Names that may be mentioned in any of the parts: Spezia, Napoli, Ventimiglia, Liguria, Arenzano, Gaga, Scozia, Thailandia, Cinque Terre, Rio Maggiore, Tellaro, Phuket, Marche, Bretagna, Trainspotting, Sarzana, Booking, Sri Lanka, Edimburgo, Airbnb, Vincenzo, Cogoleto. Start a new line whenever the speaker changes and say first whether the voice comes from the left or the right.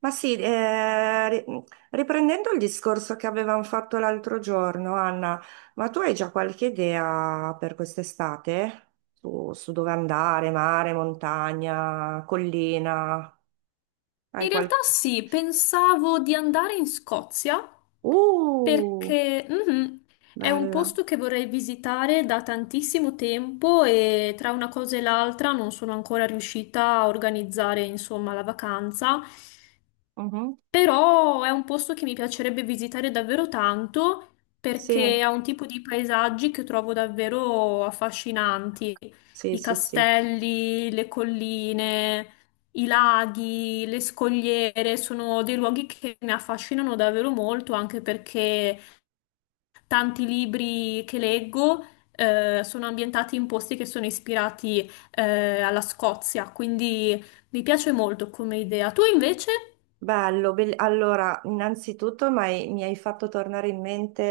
right: Ma sì, riprendendo il discorso che avevamo fatto l'altro giorno, Anna, ma tu hai già qualche idea per quest'estate? Su dove andare, mare, montagna, collina?
left: In
right: Hai
left: realtà
right: qualche...
left: sì, pensavo di andare in Scozia
right: Uh,
left: perché è un
right: bella.
left: posto che vorrei visitare da tantissimo tempo e tra una cosa e l'altra non sono ancora riuscita a organizzare, insomma, la vacanza.
right: Mhm.
left: Però è un posto che mi piacerebbe visitare davvero tanto perché
right: Sì,
left: ha un tipo di paesaggi che trovo davvero affascinanti.
right: sì,
left: I
right: sì, sì.
left: castelli, le colline, i laghi, le scogliere sono dei luoghi che mi affascinano davvero molto, anche perché tanti libri che leggo, sono ambientati in posti che sono ispirati, alla Scozia, quindi mi piace molto come idea. Tu invece?
right: Bello, allora, innanzitutto mi hai fatto tornare in mente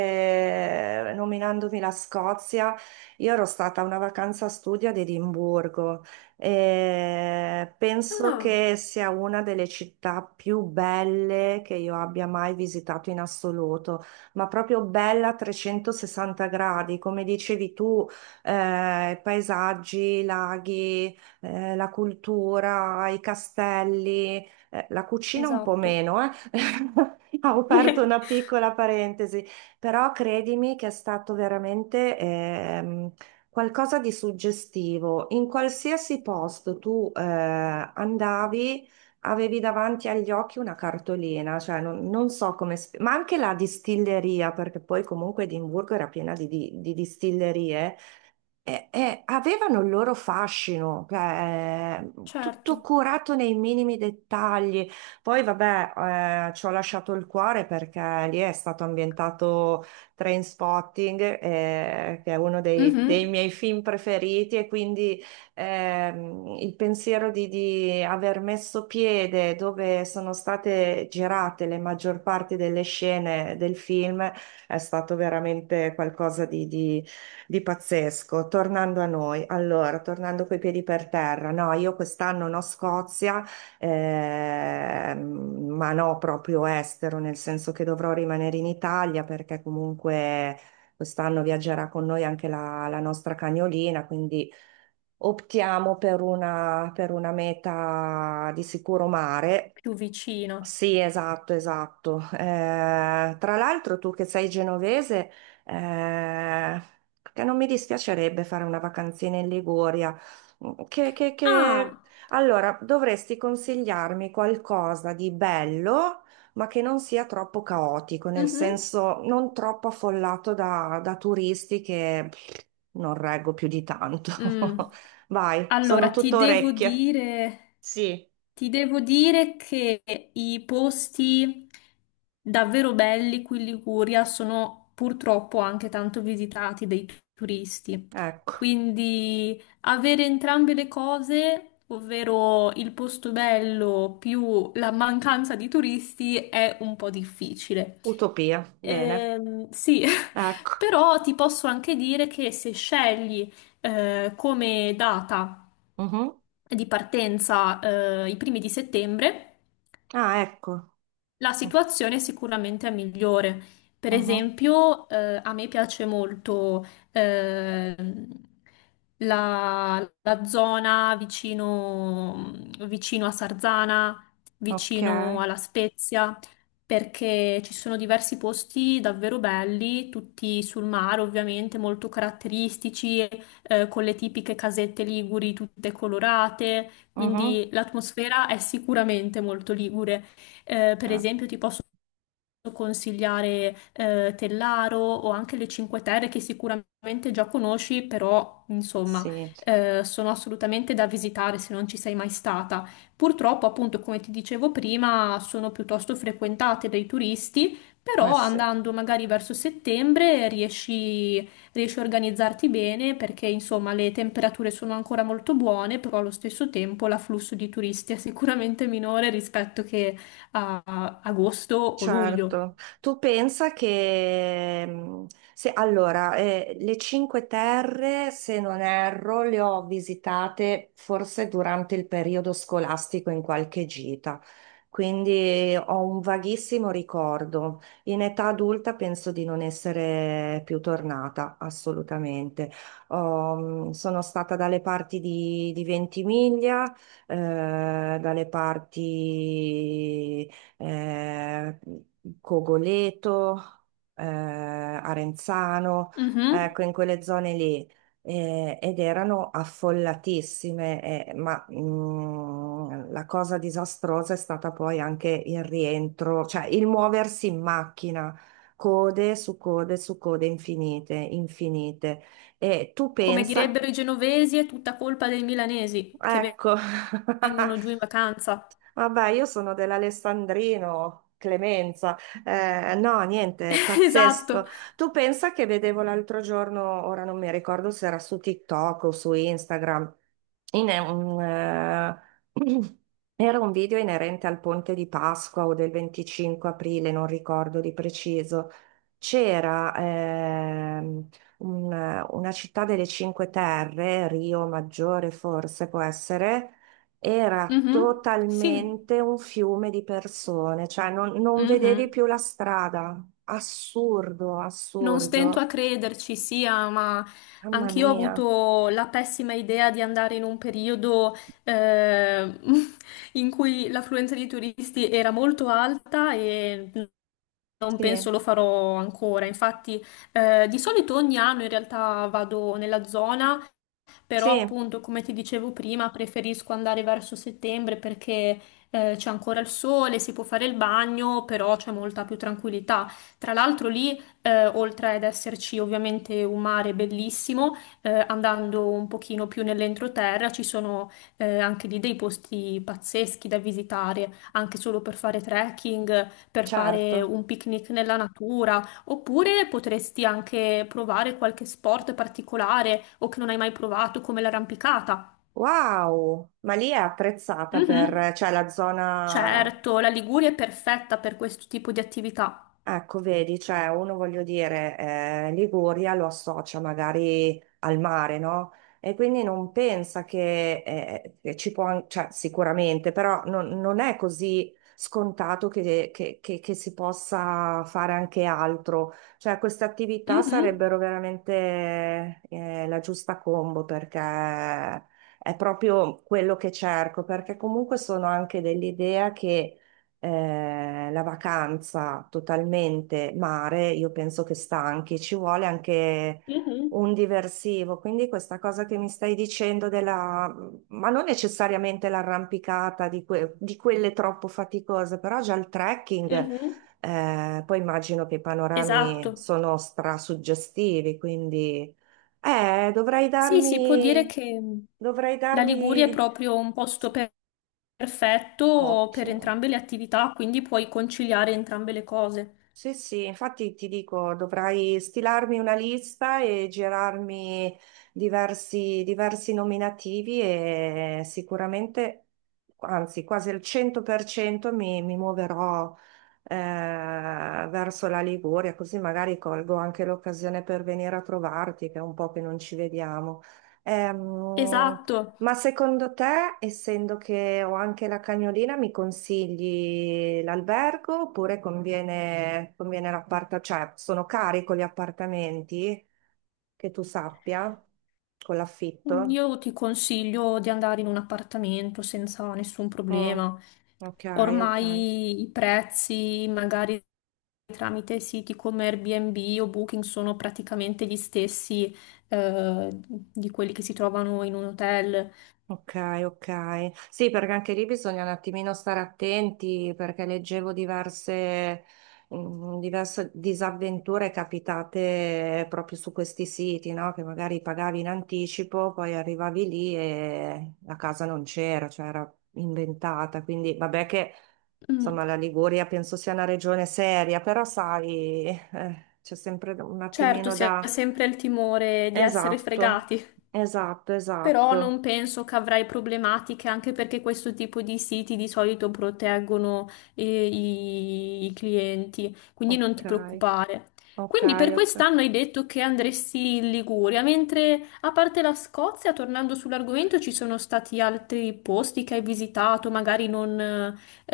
right: nominandomi la Scozia. Io ero stata a una vacanza studio ad Edimburgo e penso
left: Ah.
right: che sia una delle città più belle che io abbia mai visitato in assoluto, ma proprio bella a 360 gradi, come dicevi tu, paesaggi, laghi, la cultura, i castelli. La cucina un po'
left: Esatto.
right: meno, eh. Ho aperto una piccola parentesi, però credimi che è stato veramente qualcosa di suggestivo. In qualsiasi posto tu andavi, avevi davanti agli occhi una cartolina, cioè non so come, ma anche la distilleria, perché poi comunque Edimburgo era piena di distillerie avevano il loro fascino, cioè, tutto
left: Certo.
right: curato nei minimi dettagli. Poi, vabbè, ci ho lasciato il cuore perché lì è stato ambientato Trainspotting, che è uno dei
left: Mhm.
right: miei film preferiti, e quindi il pensiero di aver messo piede dove sono state girate le maggior parte delle scene del film è stato veramente qualcosa di pazzesco, tornando a noi, allora, tornando coi piedi per terra, no, io quest'anno no Scozia, ehm, ma no proprio estero, nel senso che dovrò rimanere in Italia perché comunque quest'anno viaggerà con noi anche la nostra cagnolina, quindi optiamo per una meta di sicuro mare.
left: Più vicino.
right: Sì, esatto, esatto. Tra l'altro tu che sei genovese, eh, che non mi dispiacerebbe fare una vacanzina in Liguria. Mm.
left: Ah,
right: Allora, dovresti consigliarmi qualcosa di bello, ma che non sia troppo caotico, nel
left: mhm.
right: senso non troppo affollato da turisti che pff, non reggo più di tanto.
left: Mm,
right: Vai, sono
left: allora,
right: tutto orecchie. Sì,
left: ti devo dire che i posti davvero belli qui in Liguria sono purtroppo anche tanto visitati dai turisti.
right: ecco,
left: Quindi avere entrambe le cose, ovvero il posto bello più la mancanza di turisti, è un po' difficile.
right: utopia. Bene.
left: Sì,
right: Ecco.
left: Però ti posso anche dire che se scegli come data
right: Mhm.
left: di partenza i primi di settembre,
right: Ah, ecco.
left: la situazione sicuramente è migliore. Per
right: Mhm.
left: esempio, a me piace molto ehm, la, la zona vicino, vicino a Sarzana,
right: Ok.
left: vicino alla Spezia, perché ci sono diversi posti davvero belli, tutti sul mare ovviamente, molto caratteristici, con le tipiche casette liguri tutte colorate,
right: Mhm.
left: quindi l'atmosfera è sicuramente molto ligure. Per
right: Ah,
left: esempio, ti posso consigliare Tellaro o anche le Cinque Terre che sicuramente già conosci, però insomma
right: sì.
left: sono assolutamente da visitare se non ci sei mai stata. Purtroppo, appunto, come ti dicevo prima, sono piuttosto frequentate dai turisti, però
right: Sì.
left: andando magari verso settembre riesci, riesci a organizzarti bene perché insomma le temperature sono ancora molto buone, però allo stesso tempo l'afflusso di turisti è sicuramente minore rispetto che a agosto o luglio.
right: Certo, tu pensa che se, allora, le Cinque Terre, se non erro, le ho visitate forse durante il periodo scolastico in qualche gita, quindi ho un vaghissimo ricordo. In età adulta penso di non essere più tornata, assolutamente. Ho, sono stata dalle parti di Ventimiglia, eh, dalle parti eh, Cogoleto, Arenzano,
left: Mhm.
right: ecco, in quelle zone lì. Eh, ed erano affollatissime, la cosa disastrosa è stata poi anche il rientro, cioè il muoversi in macchina, code su code su code infinite, infinite. E tu
left: Come
right: pensa,
left: direbbero i genovesi, è tutta colpa dei milanesi che
right: ecco.
left: vengono giù in vacanza.
right: Vabbè, io sono dell'Alessandrino, Clemenza. No, niente,
left: Esatto.
right: pazzesco. Tu pensa che vedevo l'altro giorno, ora non mi ricordo se era su TikTok o su Instagram, in- un, eh, era un video inerente al ponte di Pasqua o del 25 aprile, non ricordo di preciso. C'era una città delle Cinque Terre, Rio Maggiore forse può essere, era
left: Mhm. Sì.
right: totalmente un fiume di persone, cioè non vedevi
left: Mhm.
right: più la strada. Assurdo,
left: Non stento a
right: assurdo.
left: crederci, sia, ma
right: Mamma
left: anch'io ho
right: mia.
left: avuto la pessima idea di andare in un periodo eh, in cui l'affluenza di turisti era molto alta e non penso
right: Sì,
left: lo farò ancora. Infatti, di solito ogni anno in realtà vado nella zona, però
right: sì,
left: appunto, come ti dicevo prima, preferisco andare verso settembre perché c'è ancora il sole, si può fare il bagno, però c'è molta più tranquillità. Tra l'altro lì, oltre ad esserci ovviamente un mare bellissimo, andando un pochino più nell'entroterra, ci sono anche lì dei posti pazzeschi da visitare, anche solo per fare trekking, per fare
right: certo.
left: un picnic nella natura. Oppure potresti anche provare qualche sport particolare o che non hai mai provato, come l'arrampicata.
right: Wow, ma lì è apprezzata
left: Mhm.
right: per, cioè la zona.
left: Certo, la Liguria è perfetta per questo tipo di attività.
right: Ecco, vedi, cioè uno voglio dire, Liguria lo associa magari al mare, no? E quindi non pensa che ci può, cioè sicuramente, però non è così scontato che si possa fare anche altro. Cioè queste attività
left: Mhm,
right: sarebbero veramente, la giusta combo perché è proprio quello che cerco, perché comunque sono anche dell'idea che la vacanza totalmente mare, io penso che stanchi, ci vuole anche
left: mhm,
right: un diversivo. Quindi questa cosa che mi stai dicendo della, ma non necessariamente l'arrampicata di quelle troppo faticose, però già il trekking,
left: mhm.
right: poi immagino che i panorami
left: Esatto.
right: sono strasuggestivi, quindi eh, dovrei
left: Sì, si può dire
right: darmi,
left: che
right: dovrei
left: la Liguria è
right: darmi.
left: proprio perfetto per
right: Ottimo.
left: entrambe le attività, quindi puoi conciliare entrambe le cose.
right: Sì, sì, infatti ti dico, dovrai stilarmi una lista e girarmi diversi nominativi e sicuramente, anzi quasi al 100% mi muoverò eh, verso la Liguria, così magari colgo anche l'occasione per venire a trovarti, che è un po' che non ci vediamo. Ehm,
left: Esatto.
right: ma secondo te, essendo che ho anche la cagnolina, mi consigli l'albergo oppure conviene l'appartamento? Cioè, sono cari con gli appartamenti, che tu sappia, con l'affitto?
left: Io ti consiglio di andare in un appartamento senza nessun
right: Mm,
left: problema.
right: ok, ok.
left: Ormai i prezzi, magari tramite siti come Airbnb o Booking, sono praticamente gli stessi, di quelli che si trovano in un hotel.
right: Ok, ok. Sì, perché anche lì bisogna un attimino stare attenti perché leggevo diverse disavventure capitate proprio su questi siti, no? Che magari pagavi in anticipo, poi arrivavi lì e la casa non c'era, cioè era inventata. Quindi vabbè che
left: Mm,
right: insomma la Liguria penso sia una regione seria, però sai, c'è sempre un
left: certo,
right: attimino
left: si ha
right: da...
left: sempre il timore di essere
right: Esatto,
left: fregati.
right: esatto,
left: Però
right: esatto.
left: non penso che avrai problematiche, anche perché questo tipo di siti di solito proteggono i, i clienti, quindi non ti
right: Ok,
left: preoccupare.
right: ok,
left: Quindi per
right: ok.
left: quest'anno hai detto che andresti in Liguria, mentre a parte la Scozia, tornando sull'argomento, ci sono stati altri posti che hai visitato, magari non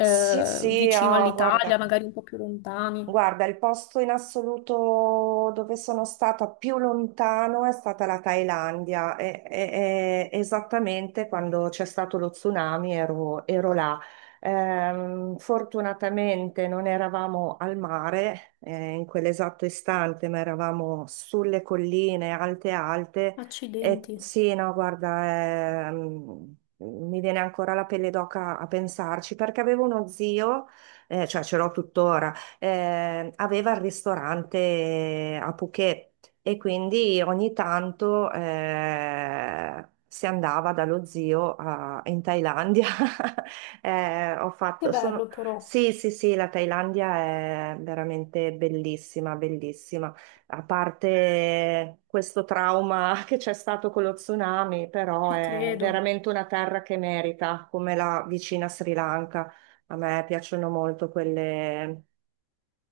right: Sì, sì,
left: vicino
right: ah,
left: all'Italia,
right: guarda.
left: magari un po' più lontani.
right: Guarda, il posto in assoluto dove sono stata più lontano è stata la Thailandia. Esattamente quando c'è stato lo tsunami ero là. Fortunatamente non eravamo al mare, in quell'esatto istante, ma eravamo sulle colline alte alte. E
left: Accidenti,
right: sì, no, guarda, mi viene ancora la pelle d'oca a pensarci perché avevo uno zio cioè ce l'ho tuttora, aveva il ristorante a Phuket e quindi ogni tanto si andava dallo zio in Thailandia. Eh, ho
left: che
right: fatto, sono-
left: bello però,
right: Sì, sì, sì, la Thailandia è veramente bellissima, bellissima. A parte questo trauma che c'è stato con lo tsunami, però
left: ci
right: è
left: credo.
right: veramente una terra che merita, come la vicina Sri Lanka. A me piacciono molto quelle,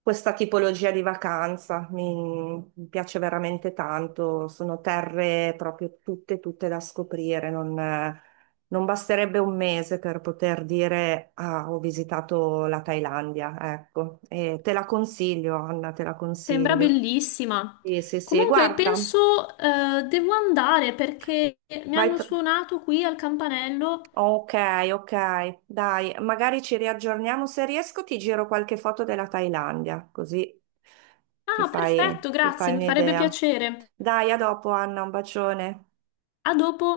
right: questa tipologia di vacanza. Mi piace veramente tanto. Sono terre proprio tutte, tutte da scoprire. Non, non basterebbe un mese per poter dire ah, ho visitato la Thailandia. Ecco, e te la consiglio, Anna, te la
left: Sembra
right: consiglio.
left: bellissima.
right: Sì, sì, sì,
left: Comunque
right: guarda,
left: penso devo andare perché mi
right: vai.
left: hanno suonato qui al campanello.
right: Ok, ok, dai, magari ci riaggiorniamo. Se riesco, ti giro qualche foto della Thailandia, così
left: Ah, perfetto,
right: ti
left: grazie,
right: fai
left: mi farebbe
right: un'idea.
left: piacere.
right: Dai, a dopo, Anna, un bacione.
left: A dopo.